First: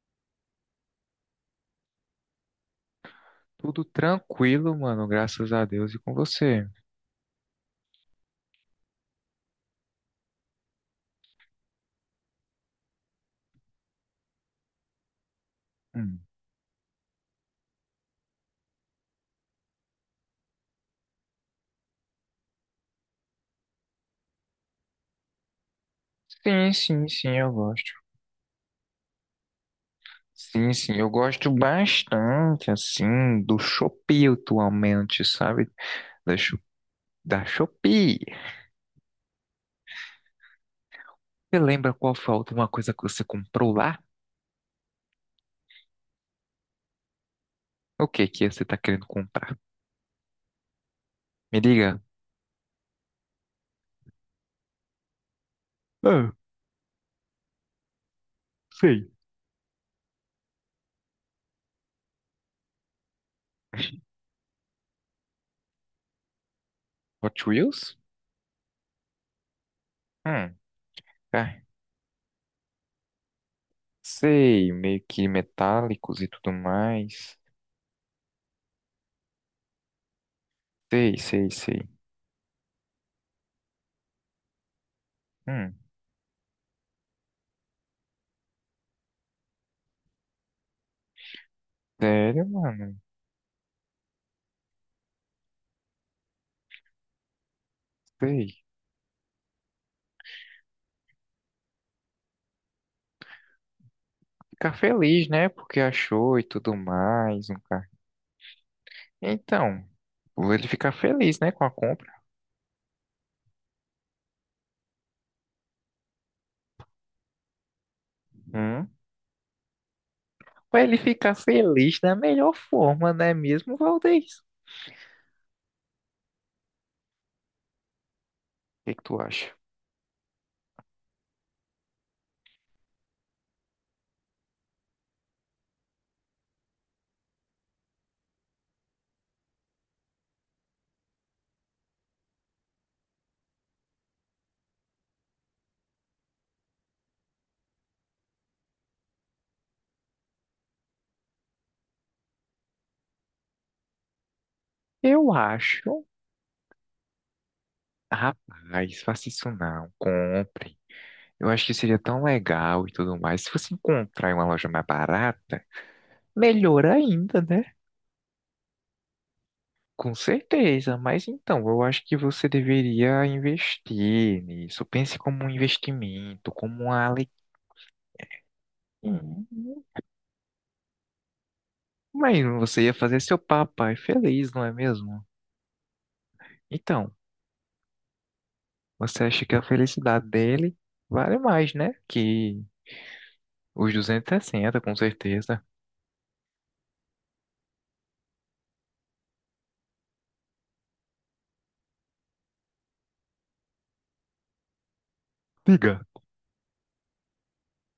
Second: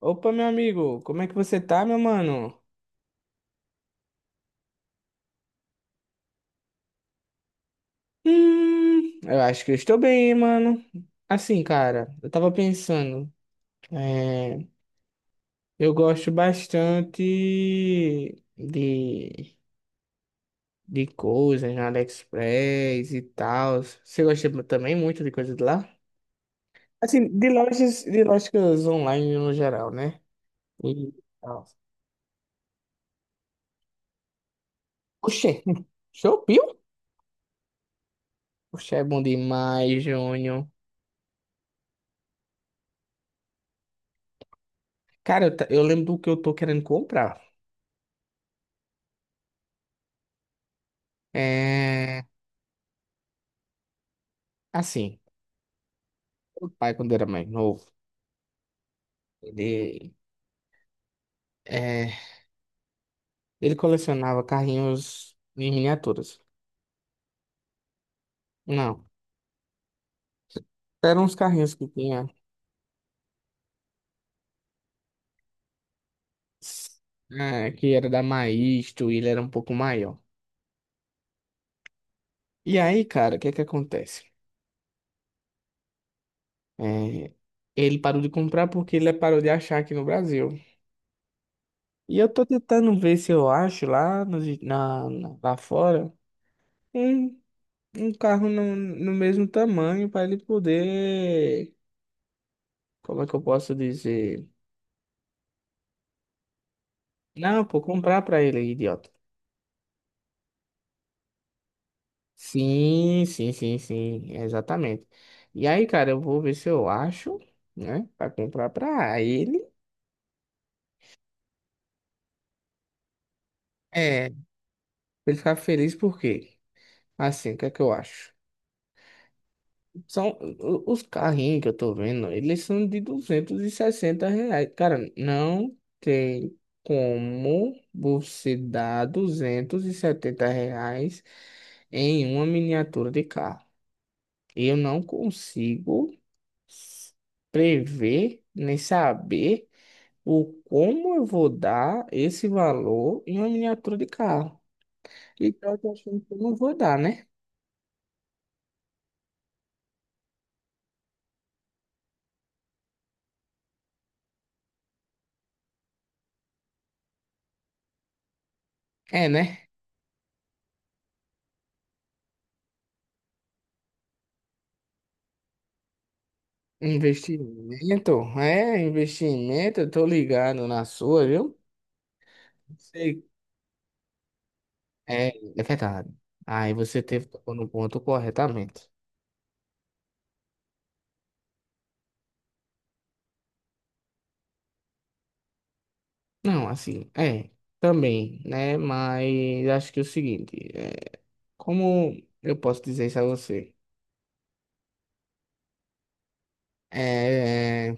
Opa, meu amigo, como é que você tá, meu mano? Tudo tranquilo, mano, graças a Deus e com você. Eu acho que eu estou bem, hein, mano. Assim, cara, eu tava pensando, é, eu Hum. gosto bastante de, de coisas na AliExpress e tal. Você gosta também muito de coisas de lá? Sim, sim, Assim, sim, eu de gosto. lojas, de lojas online no geral, né? Sim, sim, eu E gosto tal. bastante, assim, do Shopee atualmente, Oxê, sabe? Da, Sho- Shopee? da Shopee. Oxê, é bom demais, Júnior. Você lembra qual foi a última coisa que você comprou lá? Cara, eu lembro do que eu tô querendo comprar. O que que você tá querendo comprar? Me diga. É, assim, Ah, o pai, quando era mais novo, sei. ele, é, ele colecionava carrinhos em miniaturas. Hot Wheels? Não, Hum, eram uns tá. carrinhos que tinha, Sei, meio que metálicos e tudo mais. Que era da Maisto, e ele era um pouco maior. Sei, sei, sei. E aí, cara, o que que acontece? Hum, É, Ele parou de comprar porque ele parou de achar aqui no Brasil. E eu tô Sério, mano? tentando ver se eu acho lá, nos na, na- lá fora um, um carro Sei. no mesmo tamanho para ele poder. Como é que eu posso dizer? Ficar feliz, né? Porque achou e tudo mais, um Não, pô, carro. comprar pra ele, idiota. Então, ele ficar feliz, né, com a compra. Sim, sim, sim, sim, exatamente. E aí, cara, eu vou ver se eu acho, né, pra comprar Hum. pra ele. Ou ele ficar feliz da melhor forma, não é mesmo, Valdez? Pra O ele ficar feliz por quê? Assim, o que é que eu acho? que que tu acha? São os carrinhos que eu tô vendo, eles são de R$ 260. Cara, não tem como você dar R$ 270 em uma miniatura de carro. Eu não consigo s- prever nem saber o como eu vou dar esse valor em uma miniatura de carro. Eu E pior que eu tô acho. achando que eu não vou dar, né? Rapaz, faça isso não. Compre. Eu acho que seria tão legal e tudo mais. Se você encontrar em uma loja mais barata, melhor ainda, né? É, né? Com certeza, mas então, eu acho que você deveria investir nisso. Pense como um investimento, como uma. Investimento, investimento, Hum, eu tô ligado na sua, viu? Mas você ia fazer Sei. seu papai feliz, não é mesmo? É, é verdade. Aí você Então, teve tocou no ponto corretamente. você acha que a felicidade dele vale mais, né? Que os 260 com certeza. Não, assim, também, né? Mas acho que é o seguinte, como eu posso dizer isso a você? Diga. É,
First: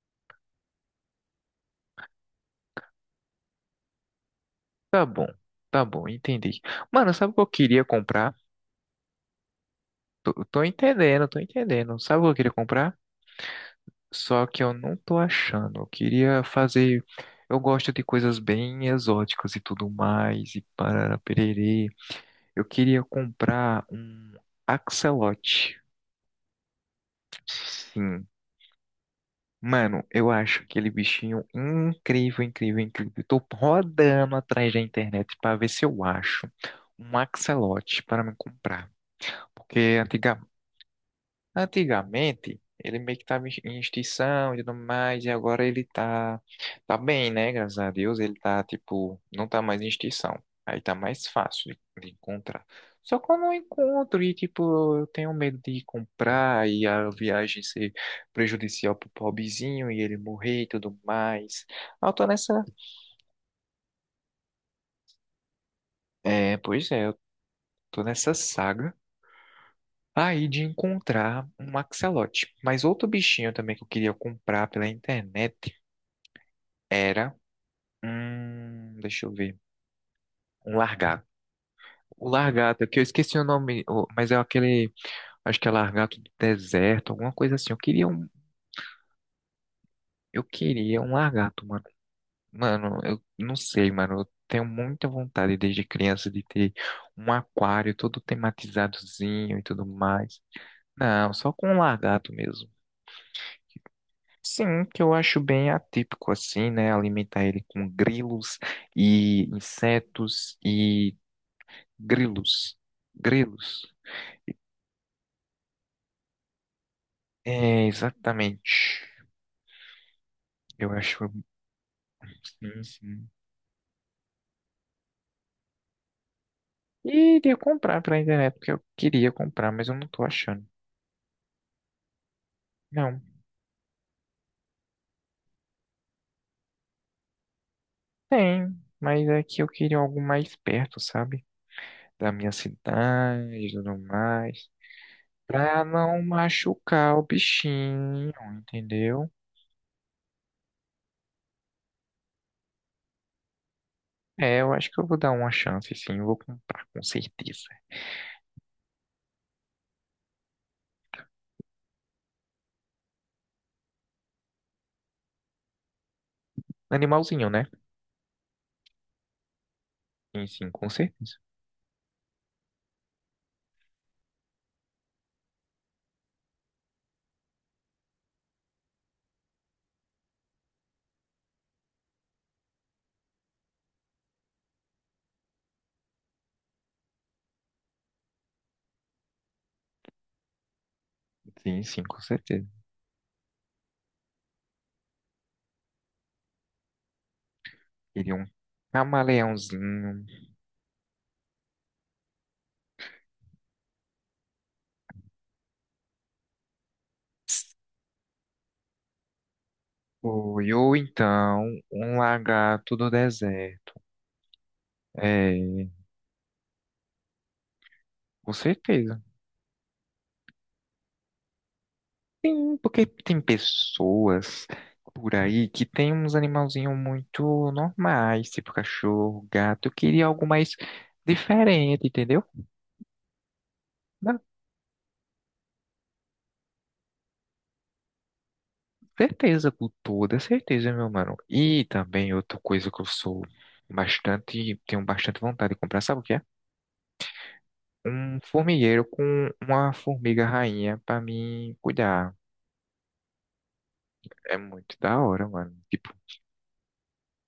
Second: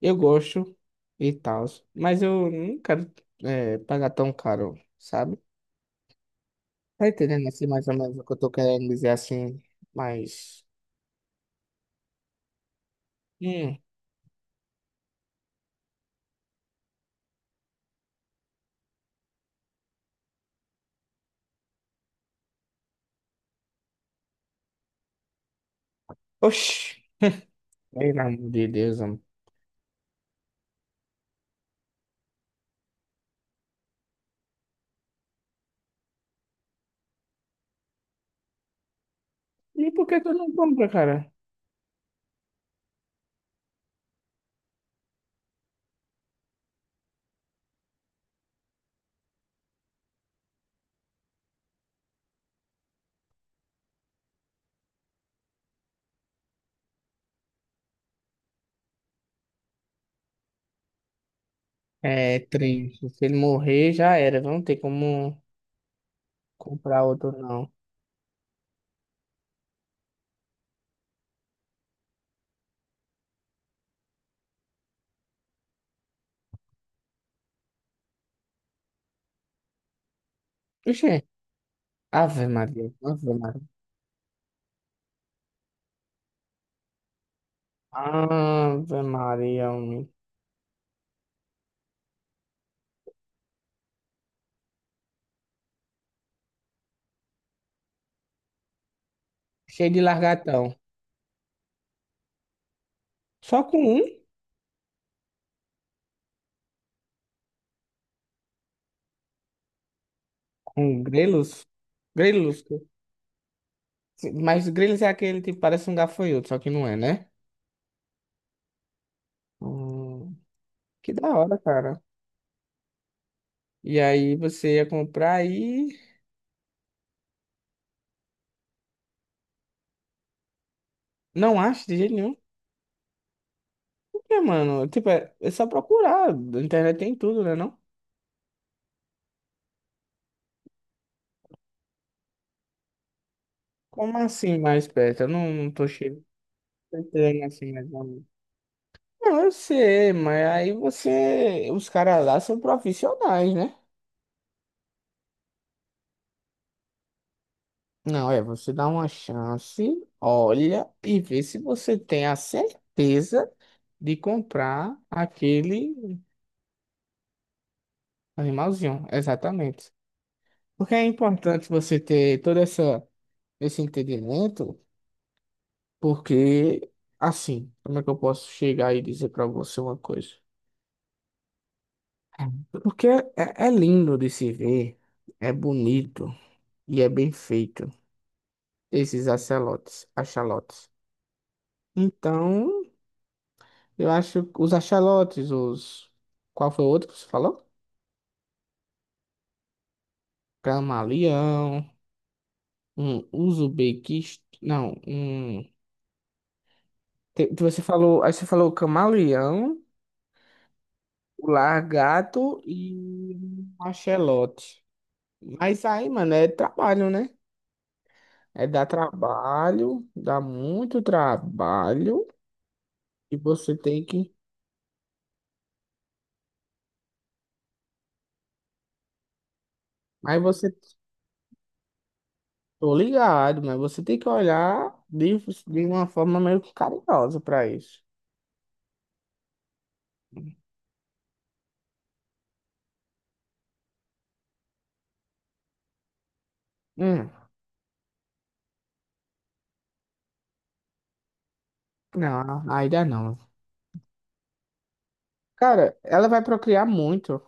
eu gosto e tal, mas eu não quero pagar tão caro, Tá bom, sabe? tá bom, entendi. Tá Mano, sabe o que eu entendendo assim queria mais ou menos o que comprar? eu tô querendo dizer assim, Tô mas... entendendo, tô entendendo. Sabe o que eu queria comprar? Hum. Só que eu não tô achando. Eu queria fazer. Eu gosto de coisas bem exóticas e tudo mais, e parará pererê. Eu queria comprar um axolote. Oxi, pelo Sim. amor de Deus, amor. Mano, eu acho aquele bichinho incrível, incrível, incrível. Eu tô rodando atrás da internet pra ver se eu acho um axolote para me comprar. E Porque por que tu antiga- não compra, cara? Antigamente, ele meio que estava em extinção e tudo mais, e agora ele tá bem, né? Graças a Deus, ele tá, tipo, não tá mais em extinção. Aí tá mais fácil de encontrar. Só que eu não encontro e, tipo, eu tenho medo de comprar e a viagem ser prejudicial pro pobrezinho e ele morrer e tudo mais. Ah, eu tô É nessa. triste, se ele morrer já era, não tem como É, pois comprar é, eu outro não. tô nessa saga aí de encontrar um axolote. Mas outro bichinho também que eu queria comprar pela internet era um. Deixa eu ver. Um Oxê, largato. O Ave largato, Maria, é que eu Ave esqueci o Maria. nome, mas é aquele. Acho que é largato do deserto, alguma coisa assim. Eu queria um. Ave Maria, homem. Eu queria um largato, mano. Mano, eu não sei, mano. Eu tenho muita vontade desde criança de ter um aquário todo tematizadozinho e tudo Cheio de mais. largatão. Não, só com um lagarto mesmo. Só com um? Sim, que eu acho bem atípico assim, né? Alimentar ele com grilos e insetos Com e grelos? Grelos? grilos. Grilos. Mas Grylls é aquele tipo, parece um gafanhoto, só que não é, né? É, exatamente. Hum, Eu que da acho. hora, cara. Sim, sim. E aí você ia comprar e E iria comprar pela internet, porque eu queria comprar, mas eu não tô achando. não acha de jeito nenhum. Não, Por quê, mano? Tipo, é só procurar. Na internet tem tudo, né, não? tem, mas é que eu queria algo mais perto, sabe? Da minha cidade e tudo Como assim mais. mais perto? Eu não Pra tô não cheio. Tô machucar o entendendo assim, né? Mano? bichinho, entendeu? Não, eu sei, mas aí você. Os caras lá são profissionais, né? É, eu acho que eu vou dar uma chance, sim. Eu vou comprar, com certeza. Não, você dá uma chance, olha e vê se você tem a certeza de comprar aquele Animalzinho, né? animalzinho, exatamente. Sim, sim, com Porque é certeza. importante você ter todo esse entendimento, porque, assim, como é que eu posso chegar e dizer para você uma coisa? Porque é lindo de se ver, é bonito e é bem feito, esses axolotes, axolotes. Sim, sim, com certeza. Então, eu acho que os axolotes, os... Qual foi o outro que você falou? Queria um camaleãozinho. Camaleão, um uso Não, um... Você falou, aí você falou o camaleão, Foi, ou o então, um largato lagarto do e o deserto. axolote. Mas É, aí, mano, é trabalho, né? com É dar certeza. trabalho, dá muito trabalho Tem, porque e tem você tem que. pessoas por aí que tem uns animalzinhos muito normais, tipo cachorro, gato. Eu queria Mas algo mais você, diferente, entendeu? tô ligado, mas você tem que Na olhar de, uma forma meio que carinhosa pra isso. certeza, com toda certeza, meu mano. E também outra coisa que eu sou bastante, tenho bastante vontade de comprar, sabe o que é? Hum, Um formigueiro com uma formiga rainha pra mim cuidar. não, ainda não. É muito da hora, mano. Cara, Tipo, ela vai procriar muito.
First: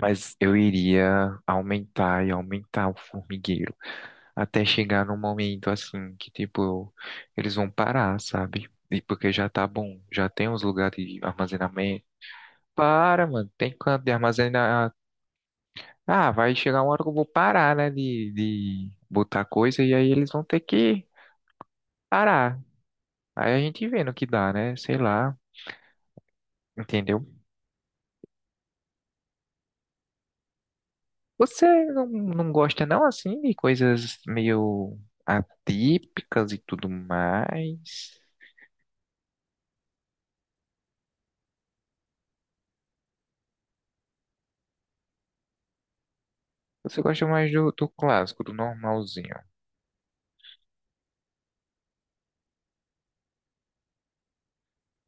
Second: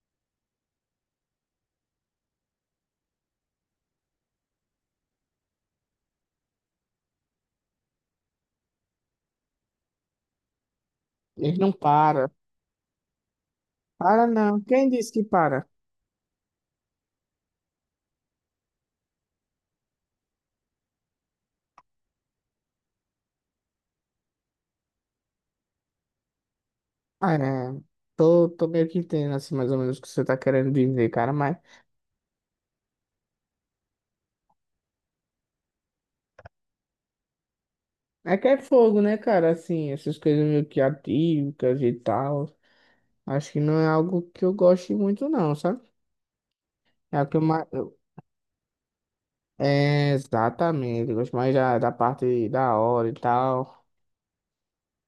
mas eu iria aumentar e aumentar o formigueiro até chegar num momento assim que, tipo, eles vão parar, sabe? E porque já tá bom, já tem uns lugares de Ele não armazenamento. para. Para, mano, tem canto de Para não. Quem armazenar. disse que para? Ah, vai chegar uma hora que eu vou parar, né, de botar coisa e aí eles vão ter que parar. Aí a gente vê no que dá, né? Sei lá, entendeu? Ah, é, tô meio que entendendo, assim, mais ou menos o que você tá querendo dizer, cara, mas Você não, não gosta não assim de coisas meio atípicas e tudo mais? é que é fogo, né, cara, assim, essas coisas meio que atívicas e tal, acho que não é algo que eu goste muito, não, sabe? Você É gosta o que eu mais mais... do eu- clássico, do normalzinho? É, exatamente, eu gosto mais da parte da hora e tal.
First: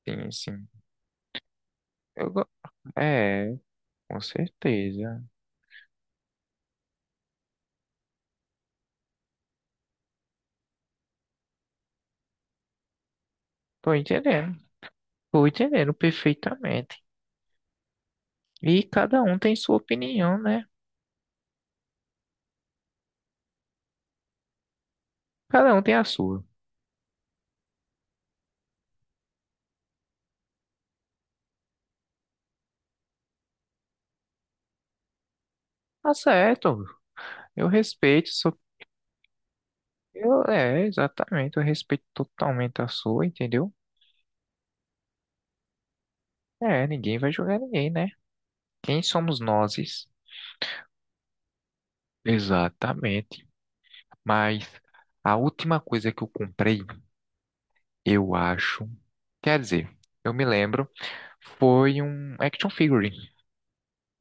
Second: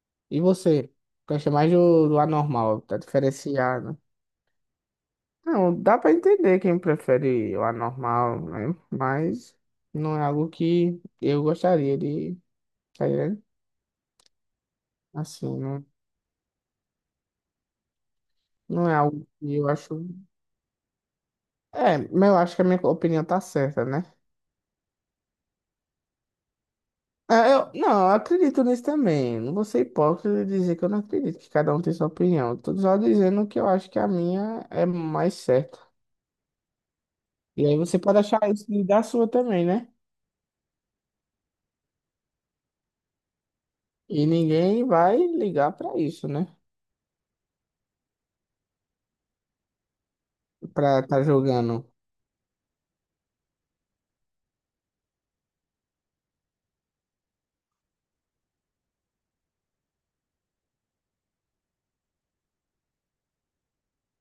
Sim, E sim. você? Gosta mais do Eu, go- anormal, tá é, diferenciado. com certeza. Não, dá pra entender quem prefere o anormal, né, mas não é algo que eu gostaria de, tá ligado? Tô entendendo. Tô Assim, não. entendendo perfeitamente. E Não é cada algo um que tem eu sua acho. opinião, né? É, mas eu acho que a minha opinião tá certa, né? Cada um tem a sua. É, eu, não, eu acredito nisso também. Não vou ser hipócrita de dizer que eu não acredito, que cada um tem sua opinião. Eu tô só dizendo que eu acho que a minha é mais certa. Tá certo. E Eu aí você pode respeito achar sua. isso e da sua também, né? Eu, é, exatamente. Eu respeito totalmente a sua, entendeu? E ninguém vai ligar pra isso, né? É, ninguém vai julgar ninguém, né? Quem somos nós? Pra tá jogando. Exatamente. Mas a última coisa que eu comprei, eu acho. Quer dizer, eu me lembro, foi um action figure.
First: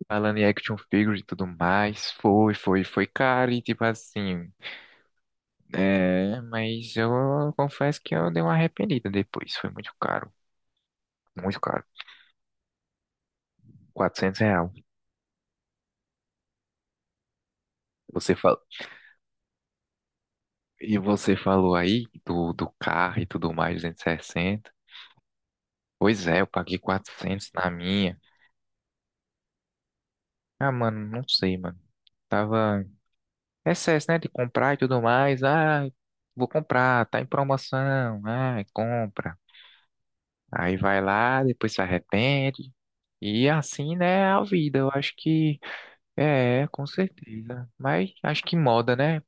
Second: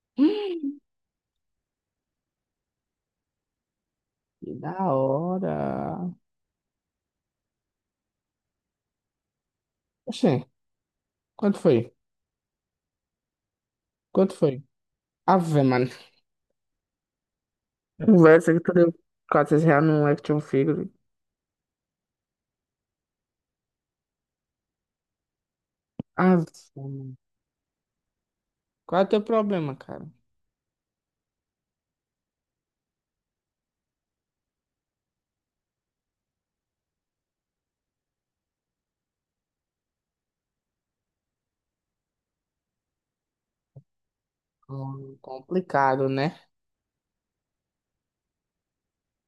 Falando em action figure e tudo mais, foi caro e tipo assim. Que da hora. É, mas eu confesso que eu dei uma arrependida depois. Foi muito caro, Oxê, quanto muito foi? caro. Quanto Quatrocentos foi? real. Ave, mano. Você Conversa falou. que tu deu R$ 400 num action figure. E você falou aí do carro e tudo mais, 260. Pois é, Ave, eu paguei mano. 400 na minha. Qual é o teu problema, cara? Ah, mano, não sei, mano. Tava excesso, né, de comprar e tudo mais. Ah, vou comprar, tá em promoção. Ah, compra. Aí vai lá, depois se arrepende. E assim, né, é a vida. Eu acho que Complicado, né? é, com certeza. Mas acho que moda, né?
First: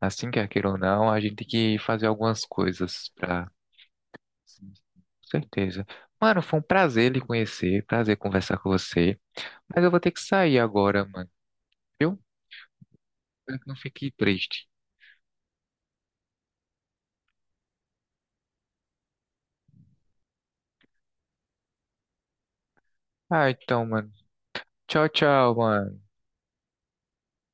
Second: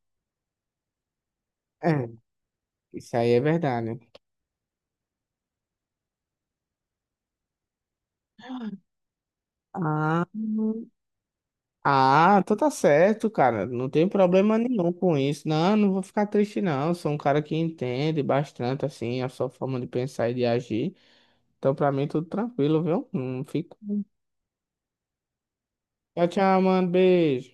Assim quer queira ou não, a gente tem que É, fazer algumas coisas isso aí é pra. verdade. Sim, sim. Com certeza. Mano, foi um prazer lhe conhecer, prazer conversar com você. Mas eu vou ter que Ah, sair agora, mano. Viu? ah, então tá certo, Espero cara. que não Não tem fique problema triste. nenhum com isso. Não, não vou ficar triste, não. Sou um cara que entende bastante, assim, a sua forma de pensar e de agir. Então, pra mim, tudo tranquilo, viu? Não Ah, fico. então, mano. Tchau, tchau, mano. Tchau, tchau, mano. Beijo.